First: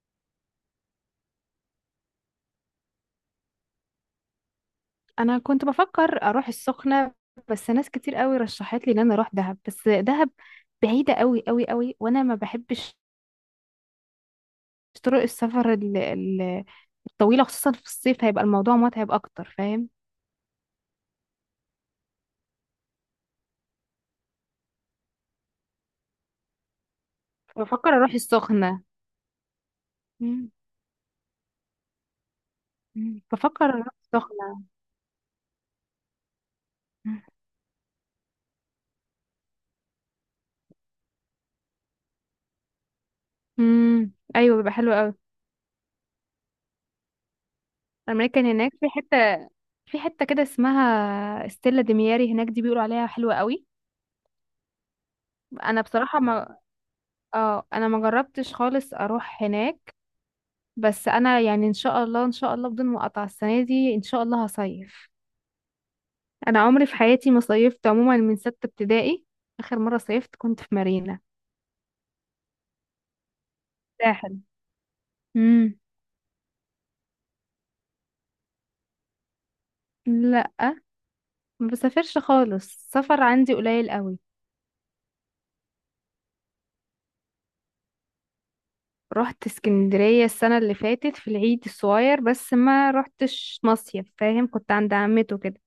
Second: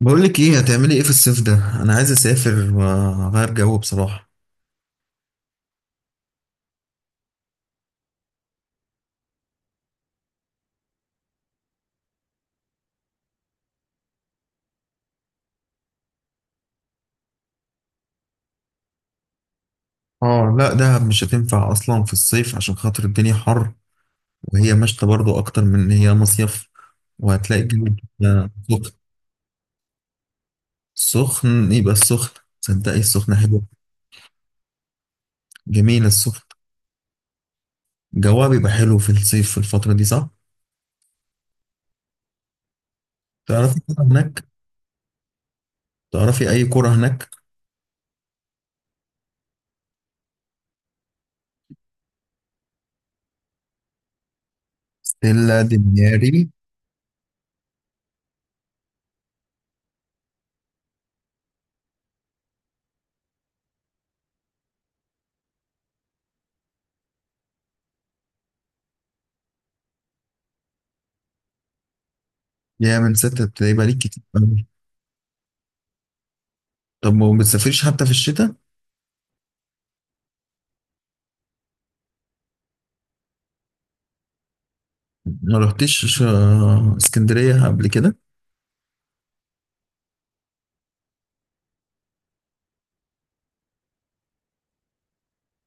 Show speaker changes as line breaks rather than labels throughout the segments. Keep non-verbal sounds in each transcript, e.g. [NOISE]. بقول لك ايه هتعملي ايه في الصيف ده؟ انا عايز اسافر واغير جو بصراحه.
انا كنت بفكر اروح السخنه. بس ناس كتير قوي رشحت لي ان انا اروح دهب. بس دهب بعيده قوي قوي قوي، وانا ما بحبش طرق السفر الطويله، خصوصا في الصيف هيبقى الموضوع متعب اكتر، فاهم؟
اه، لا دهب مش هتنفع اصلا في الصيف عشان خاطر الدنيا حر، وهي مشتى برضو اكتر من ان هي مصيف. وهتلاقي الجو
بفكر اروح
بيبقى
السخنه.
سخن.
مم.
سخن، يبقى السخن، تصدقي
مم.
السخن حلو.
بفكر اروح السخنه.
جميل السخن، جوها بيبقى حلو في الصيف في الفتره دي، صح؟ تعرفي كرة
امم،
هناك؟
ايوه بيبقى حلو قوي.
تعرفي اي كرة هناك؟
انا كان هناك في حته، كده اسمها ستيلا دمياري، هناك دي بيقولوا عليها حلوه قوي.
ستيلا
انا بصراحه
دمياري.
ما... اه، انا ما جربتش خالص اروح هناك. بس انا يعني ان شاء الله ان شاء الله بدون مقاطعة السنة دي ان شاء الله هصيف. انا عمري في حياتي ما صيفت عموما من 6 ابتدائي، اخر مرة صيفت كنت في مارينا
يا، من ستة بتبقى ليك كتير
ساحل.
قوي.
امم.
طب ما بتسافريش حتى في الشتاء؟
لا، ما بسافرش خالص، السفر عندي قليل قوي.
ما رحتش اسكندرية قبل كده؟
رحت اسكندرية السنة اللي فاتت في العيد الصغير، بس ما رحتش مصيف، فاهم؟ كنت عند عمته كده.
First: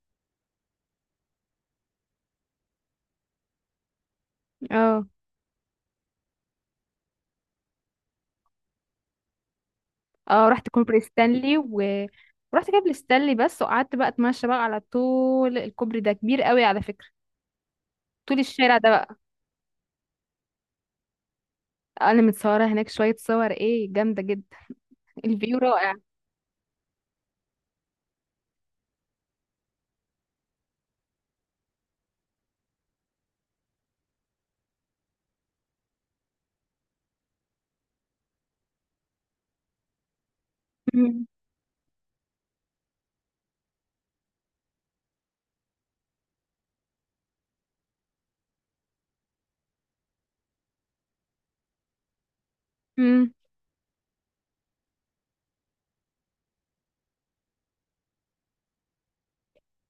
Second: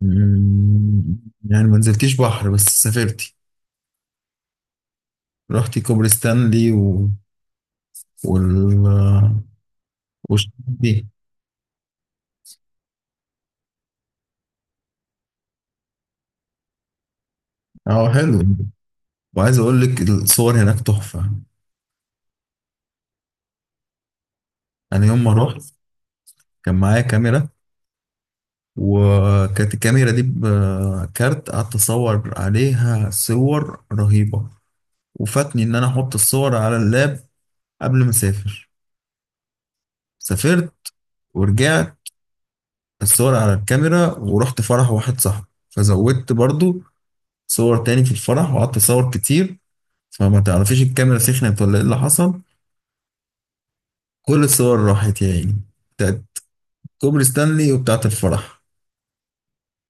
مم، يعني ما نزلتيش بحر بس سافرتي.
اه.
رحتي كوبري ستانلي و... وال وش
اه
دي.
رحت كوبري ستانلي بس، وقعدت بقى اتمشى بقى على طول. الكوبري ده كبير قوي على فكرة،
اه حلو.
طول الشارع ده.
وعايز اقول لك الصور هناك تحفة.
انا متصوره هناك شويه صور، ايه جامده جدا. [LAUGHS]
انا يوم ما
الفيو
رحت
رائع.
كان معايا كاميرا، وكانت الكاميرا دي بكارت، قعدت اصور عليها صور رهيبة، وفاتني ان انا احط الصور على اللاب قبل ما اسافر. سافرت
مم.
ورجعت، الصور على الكاميرا، ورحت فرح واحد صاحبي فزودت برضو صور تاني في الفرح وقعدت اصور كتير، فما تعرفيش الكاميرا سخنت ولا ايه اللي حصل.
مم.
كل الصور راحت يا عيني، بتاعت كوبري ستانلي وبتاعت الفرح.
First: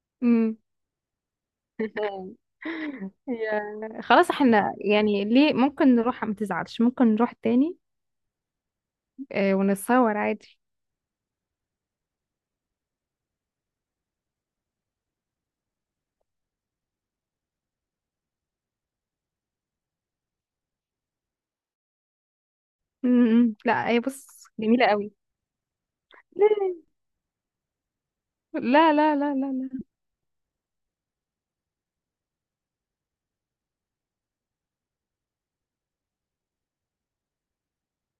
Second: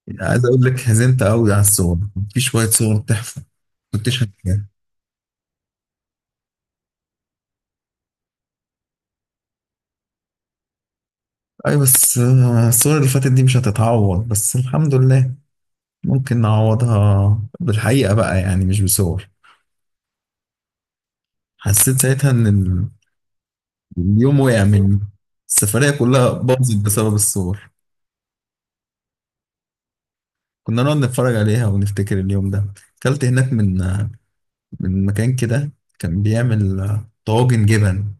يعني عايز
مم.
اقول لك حزنت قوي على الصور،
[LAUGHS]
في شوية صور تحفة. كنتش
خلاص،
هتجيبها.
احنا يعني ليه، ممكن نروح ما تزعلش ممكن نروح تاني. آه، ونتصور عادي.
اي بس الصور اللي فاتت دي مش هتتعوض، بس الحمد لله ممكن نعوضها بالحقيقة بقى، يعني مش بصور. حسيت ساعتها ان
مم. لا هي بص،
اليوم وقع
جميله
مني،
قوي.
السفرية كلها
لا
باظت بسبب الصور.
لا لا لا. لا.
كنا نقعد نتفرج عليها ونفتكر اليوم ده. أكلت هناك من من مكان كده، كان بيعمل طواجن جبن،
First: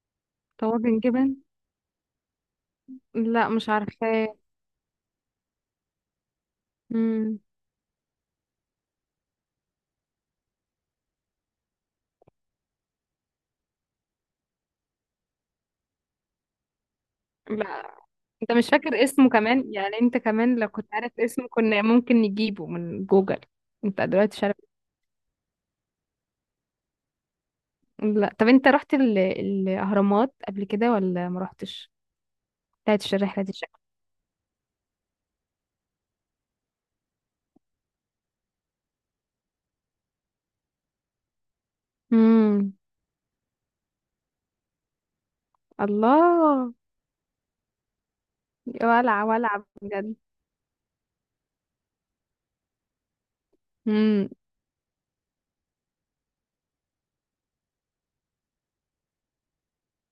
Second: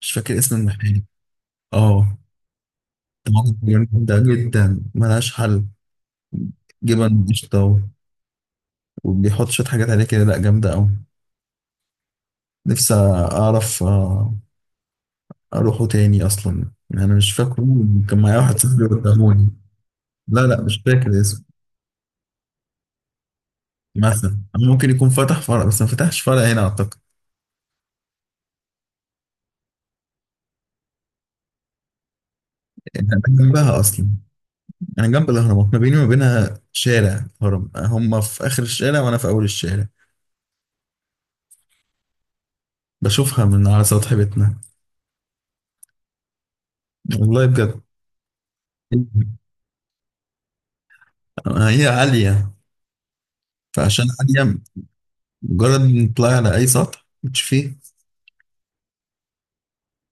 مش فاكر اسم
طواجن
المحل.
جبن؟
اه،
لا
طواجن
مش
جبن جامدة
عارفاه.
جدا، ملهاش حل. جبن
مم.
قشطة، وبيحط شوية حاجات عليه كده، لأ جامدة أوي. نفسي أعرف أروحه تاني أصلا، يعني أنا مش فاكره.
لا،
كان معايا
انت
واحد
مش
صاحبي
فاكر اسمه
وداهوني.
كمان؟ يعني انت
لا
كمان
لا،
لو
مش
كنت عارف
فاكر اسمه.
اسمه كنا ممكن نجيبه من جوجل. انت دلوقتي...
مثلا ممكن يكون فتح فرع، بس ما فتحش فرع هنا أعتقد.
لا طب انت رحت الاهرامات قبل كده ولا ما رحتش؟ بتاعت
انا
الرحله دي شكل.
جنبها اصلا، انا جنب الاهرامات، ما بيني وما بينها شارع هرم، هم في اخر الشارع وانا في اول الشارع.
امم.
بشوفها من على سطح بيتنا.
الله.
والله بجد.
ولع ولع بجد.
هي عاليه، فعشان
امم.
عاليه مجرد ان تطلعي على اي سطح بتشوفيه.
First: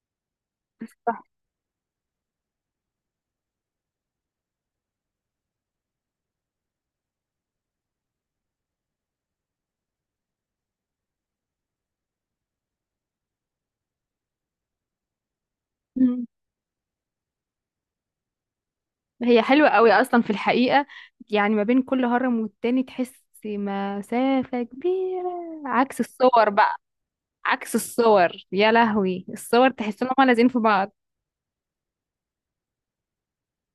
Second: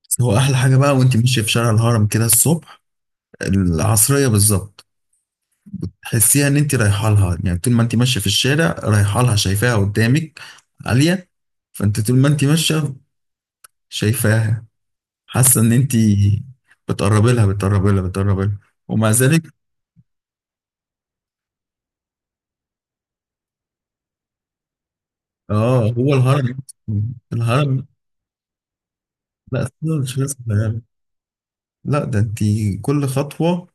بس هو احلى حاجه بقى وانت ماشيه في شارع الهرم كده الصبح، العصريه بالظبط. تحسيها ان انت رايحه لها، يعني طول ما انت ماشيه في الشارع رايحه لها شايفاها قدامك عاليه. فانت طول ما انت ماشيه شايفاها، حاسه ان انت
مم.
بتقربي لها، بتقربي لها، بتقربي لها. ومع
هي
ذلك.
حلوة قوي أصلا في الحقيقة، يعني ما بين كل هرم والتاني تحس مسافة كبيرة.
اه
عكس
هو
الصور
الهرم،
بقى، عكس
الهرم
الصور يا لهوي.
لا
الصور
أصلاً
تحس إنهم
مش ناس
لازقين في
صغيرة.
بعض.
لا ده انت، كل خطوه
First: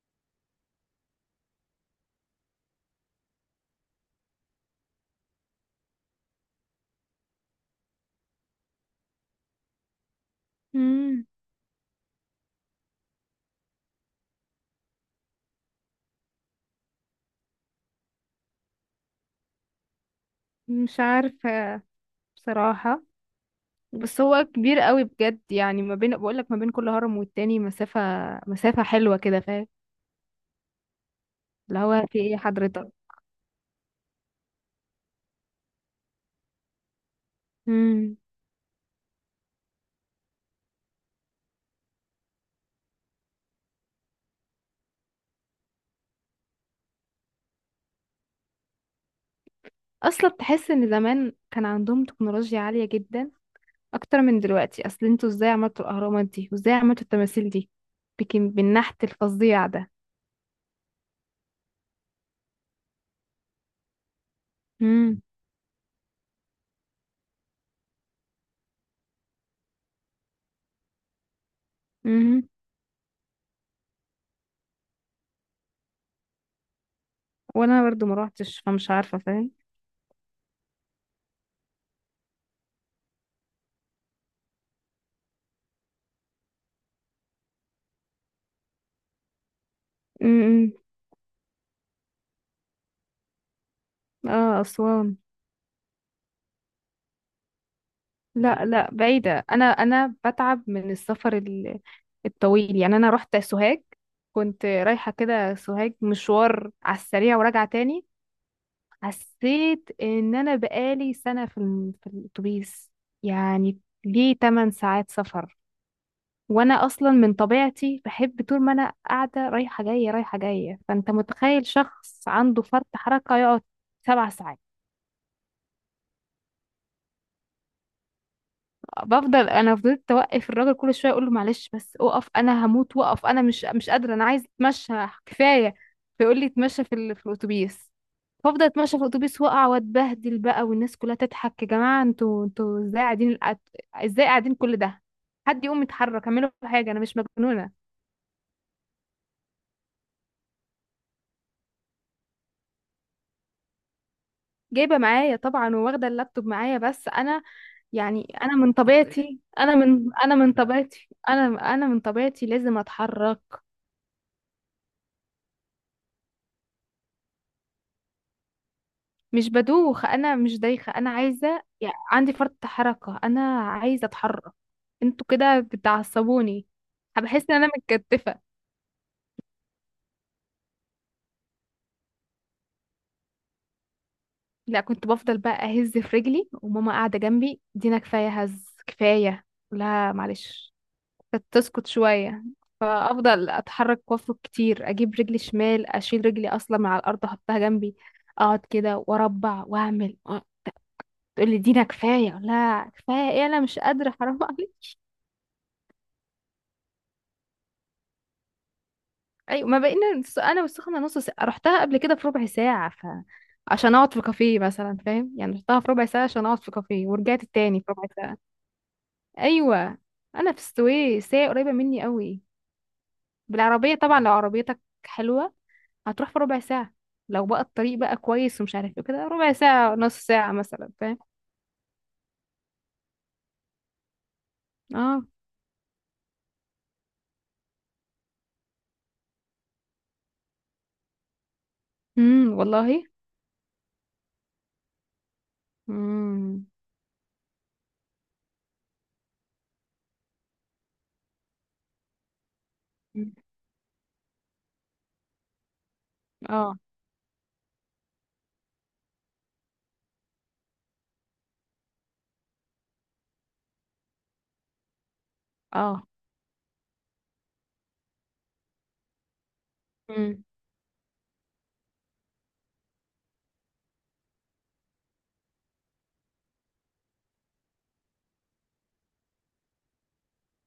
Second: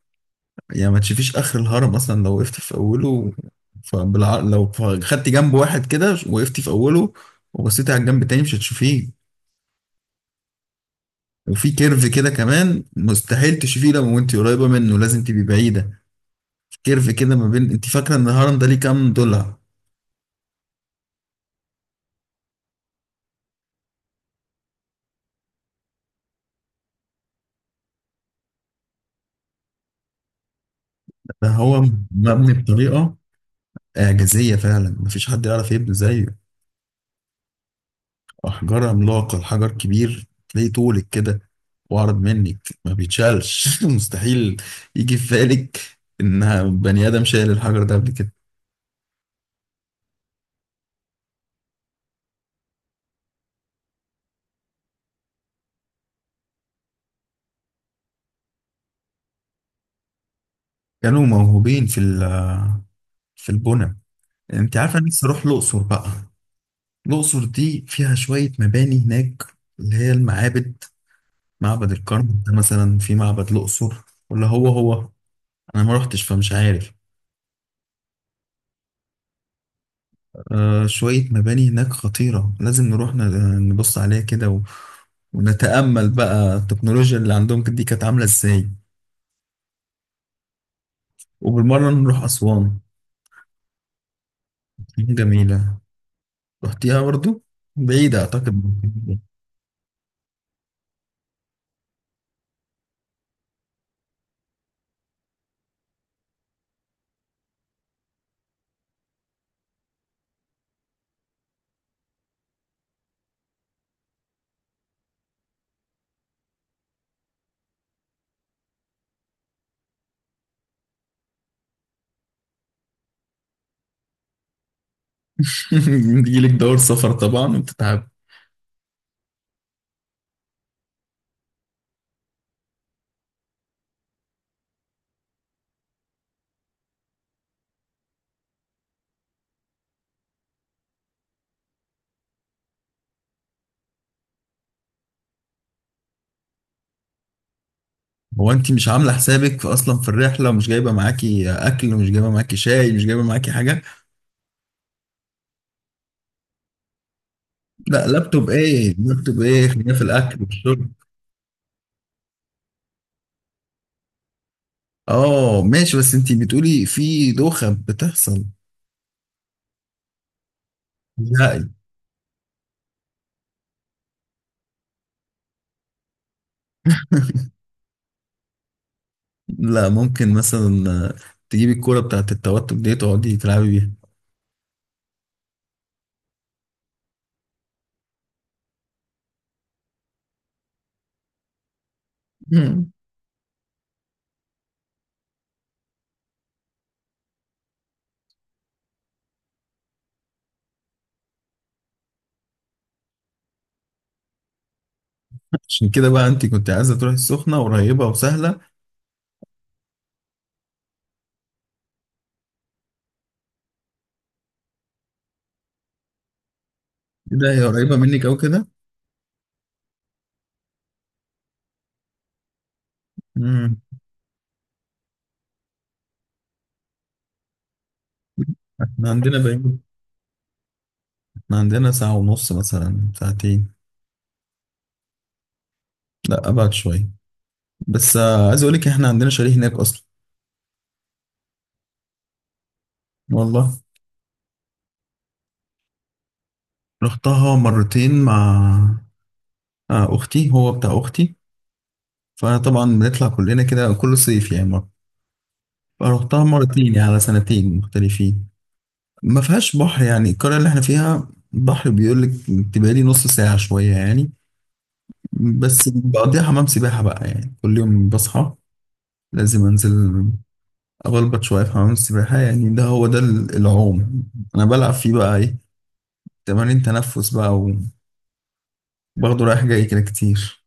يعني ما تشوفيش اخر الهرم اصلا لو وقفت في اوله. لو خدتي جنب واحد كده وقفتي في اوله وبصيتي على الجنب التاني مش هتشوفيه.
مم.
وفي كيرف كده كمان، مستحيل تشوفيه لو وانت قريبه منه، لازم تبقي بعيده. كيرف كده ما بين، انت فاكره ان الهرم ده ليه كام ضلع؟
مش عارفة بصراحة، بس هو كبير قوي بجد. يعني ما بين، بقول لك ما بين كل هرم والتاني مسافة مسافة حلوة كده، فاهم؟
ده
اللي
هو
هو في ايه
مبني
حضرتك.
بطريقه إعجازية فعلا، مفيش حد يعرف يبني زيه.
امم.
أحجار عملاقة، الحجر كبير تلاقيه طولك كده وأعرض منك، ما بيتشالش [LAUGHS] مستحيل يجي في بالك إن بني آدم شايل الحجر ده قبل كده.
اصلا تحس ان زمان كان عندهم تكنولوجيا عالية جدا اكتر من دلوقتي. اصل انتوا ازاي عملتوا الاهرامات دي، وازاي عملتوا التماثيل دي بكم، بالنحت الفظيع ده.
كانوا موهوبين في البنى. أنت عارفة أنا
امم.
نفسي أروح الأقصر بقى. الأقصر دي فيها شوية مباني هناك، اللي هي المعابد. معبد الكرنك
امم.
ده مثلا، في معبد الأقصر، ولا هو هو؟ أنا ما رحتش فمش عارف.
وانا برضو ما روحتش، فمش عارفة، فاهم؟
آه شوية مباني هناك خطيرة، لازم نروح نبص عليها كده ونتأمل بقى التكنولوجيا اللي عندهم دي كانت عاملة ازاي.
امم.
وبالمرة نروح أسوان،
اه، اسوان.
جميلة. رحتيها برضو؟ بعيدة أعتقد
لا لا
[LAUGHS]
بعيدة. أنا بتعب من السفر الطويل. يعني أنا رحت سوهاج، كنت رايحة كده سوهاج مشوار على السريع وراجعة تاني. حسيت إن أنا بقالي سنة في في الأتوبيس، يعني ليه 8 ساعات سفر. وأنا أصلا من طبيعتي بحب طول ما أنا قاعدة رايحة جاية رايحة جاية، فأنت متخيل شخص عنده فرط حركة يقعد 7 ساعات؟
بيجيلك دور سفر طبعا وبتتعب.
انا فضلت اوقف الراجل كل شويه اقول له معلش بس اقف، انا هموت، وقف انا مش قادره، انا عايز اتمشى كفايه. فيقول لي اتمشى في في الاتوبيس. فافضل اتمشى في الاتوبيس واقع واتبهدل بقى، والناس كلها تضحك. يا جماعه انتوا ازاي قاعدين ازاي قاعدين كل ده؟ حد يقوم يتحرك، اعملوا حاجه انا مش مجنونه.
هو أنت مش عاملة حسابك في أصلا في الرحلة، ومش جايبة معاكي أكل، ومش جايبة معاكي شاي، مش جايبة معاكي حاجة؟
جايبه معايا طبعا، وواخده اللابتوب معايا، بس انا...
لا
يعني
لابتوب
انا من
إيه،
طبيعتي،
لابتوب إيه، خلينا في الأكل والشرب.
انا من طبيعتي لازم اتحرك.
آه ماشي، بس أنت بتقولي في دوخة بتحصل.
مش بدوخ، انا مش دايخه، انا عايزه،
لا
يعني عندي فرط حركه، انا عايزه اتحرك. انتوا كده بتعصبوني، بحس ان انا متكتفه.
لا، ممكن مثلا تجيبي الكورة بتاعت التوتر دي تقعدي تلعبي بيها.
لا، كنت بفضل بقى اهز في رجلي، وماما قاعده جنبي: دينا كفايه هز، كفايه. لا معلش، كانت تسكت شويه.
مم.
فافضل اتحرك وافرك كتير، اجيب رجلي شمال، اشيل رجلي اصلا من على الارض احطها جنبي، اقعد كده واربع واعمل. تقول لي دينا كفايه، لا كفايه ايه، انا مش قادره حرام عليك.
عشان كده بقى انت كنت عايزة تروحي السخنة، قريبة وسهلة.
ايوه، ما بقينا انا والسخنه نص ساعه، رحتها قبل كده في ربع ساعه، ف... عشان اقعد في كافيه مثلا، فاهم؟ يعني رحتها في ربع ساعه عشان اقعد في كافيه
ايه
ورجعت
ده، هي
التاني في
قريبة
ربع
منك او
ساعه.
كده؟
ايوه. انا في السويس هي قريبه مني قوي.
امم.
بالعربيه طبعا لو عربيتك حلوه هتروح في ربع ساعه، لو بقى الطريق بقى كويس ومش عارف ايه
احنا
كده،
عندنا
ربع
بعيد،
ساعه نص ساعه مثلا، فاهم؟
احنا عندنا ساعة ونص مثلا، ساعتين.
اه.
لا ابعد شوية. بس عايز اقول لك احنا عندنا شاليه هناك اصلا.
والله.
والله.
امم.
رحتها مرتين مع اختي، هو بتاع اختي. فطبعا بنطلع كلنا كده كل صيف يعني مرة. فرحتها
اه.
مرتين يعني على سنتين مختلفين. ما فيهاش بحر، يعني القرية اللي احنا فيها بحر بيقول لك، تبقى لي نص ساعة شوية يعني. بس
اه.
بقضيها حمام سباحة بقى، يعني كل يوم بصحى لازم انزل
امم.
اغلبط شوية في حمام السباحة. يعني ده هو ده العوم. انا بلعب فيه بقى ايه، تمارين تنفس بقى، وباخده رايح جاي كده كتير.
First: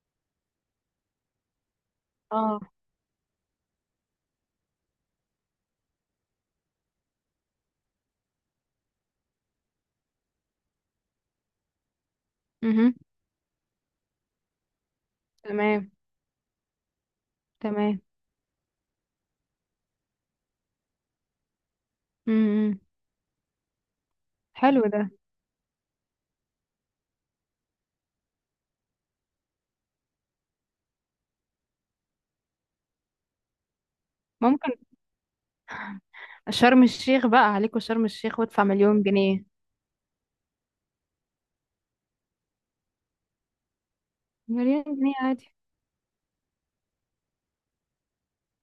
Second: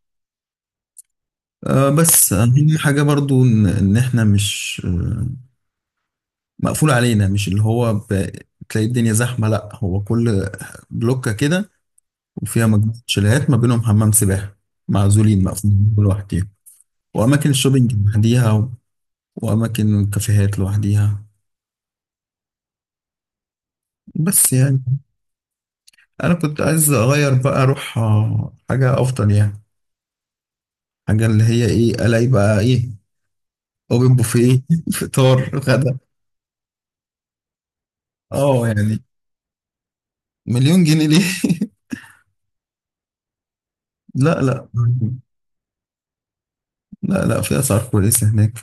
أه بس
اه.
أهم حاجة برضو إن إحنا مش مقفول علينا. مش اللي هو تلاقي الدنيا زحمة. لأ هو كل بلوكة كده، وفيها
امم.
مجموعة شاليهات ما بينهم حمام سباحة، معزولين
تمام.
مقفولين كل واحد فيهم. وأماكن الشوبينج
تمام.
لوحديها وأماكن الكافيهات لوحديها.
امم.
بس يعني
حلو ده.
أنا كنت عايز أغير بقى، أروح حاجة أفضل يعني، حاجة اللي هي إيه، ألاقي بقى إيه، أوبن بوفيه
ممكن.
[LAUGHS] فطار غدا.
شرم الشيخ بقى عليكوا، شرم الشيخ وادفع
أه يعني،
مليون جنيه.
مليون جنيه ليه؟ [LAUGHS] لا لا.
مليون جنيه عادي.
لا لا، في أسعار كويسة هناك.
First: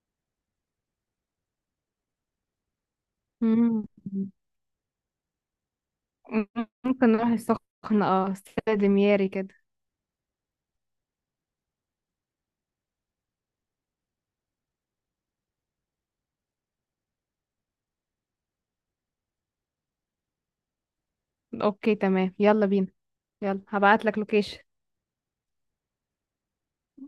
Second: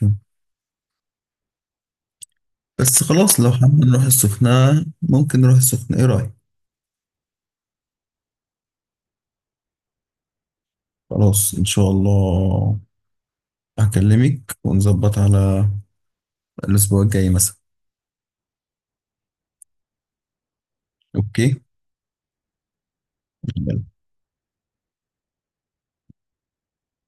بس خلاص لو حابين
مم.
نروح السخنة، ممكن نروح السخنة، إيه رأيك؟
ممكن نروح السخنة اه، استاد مياري كده.
خلاص إن شاء الله، هكلمك ونظبط على الأسبوع الجاي مثلا. أوكي.
اوكي تمام، يلا بينا. يلا هبعتلك لوكيشن.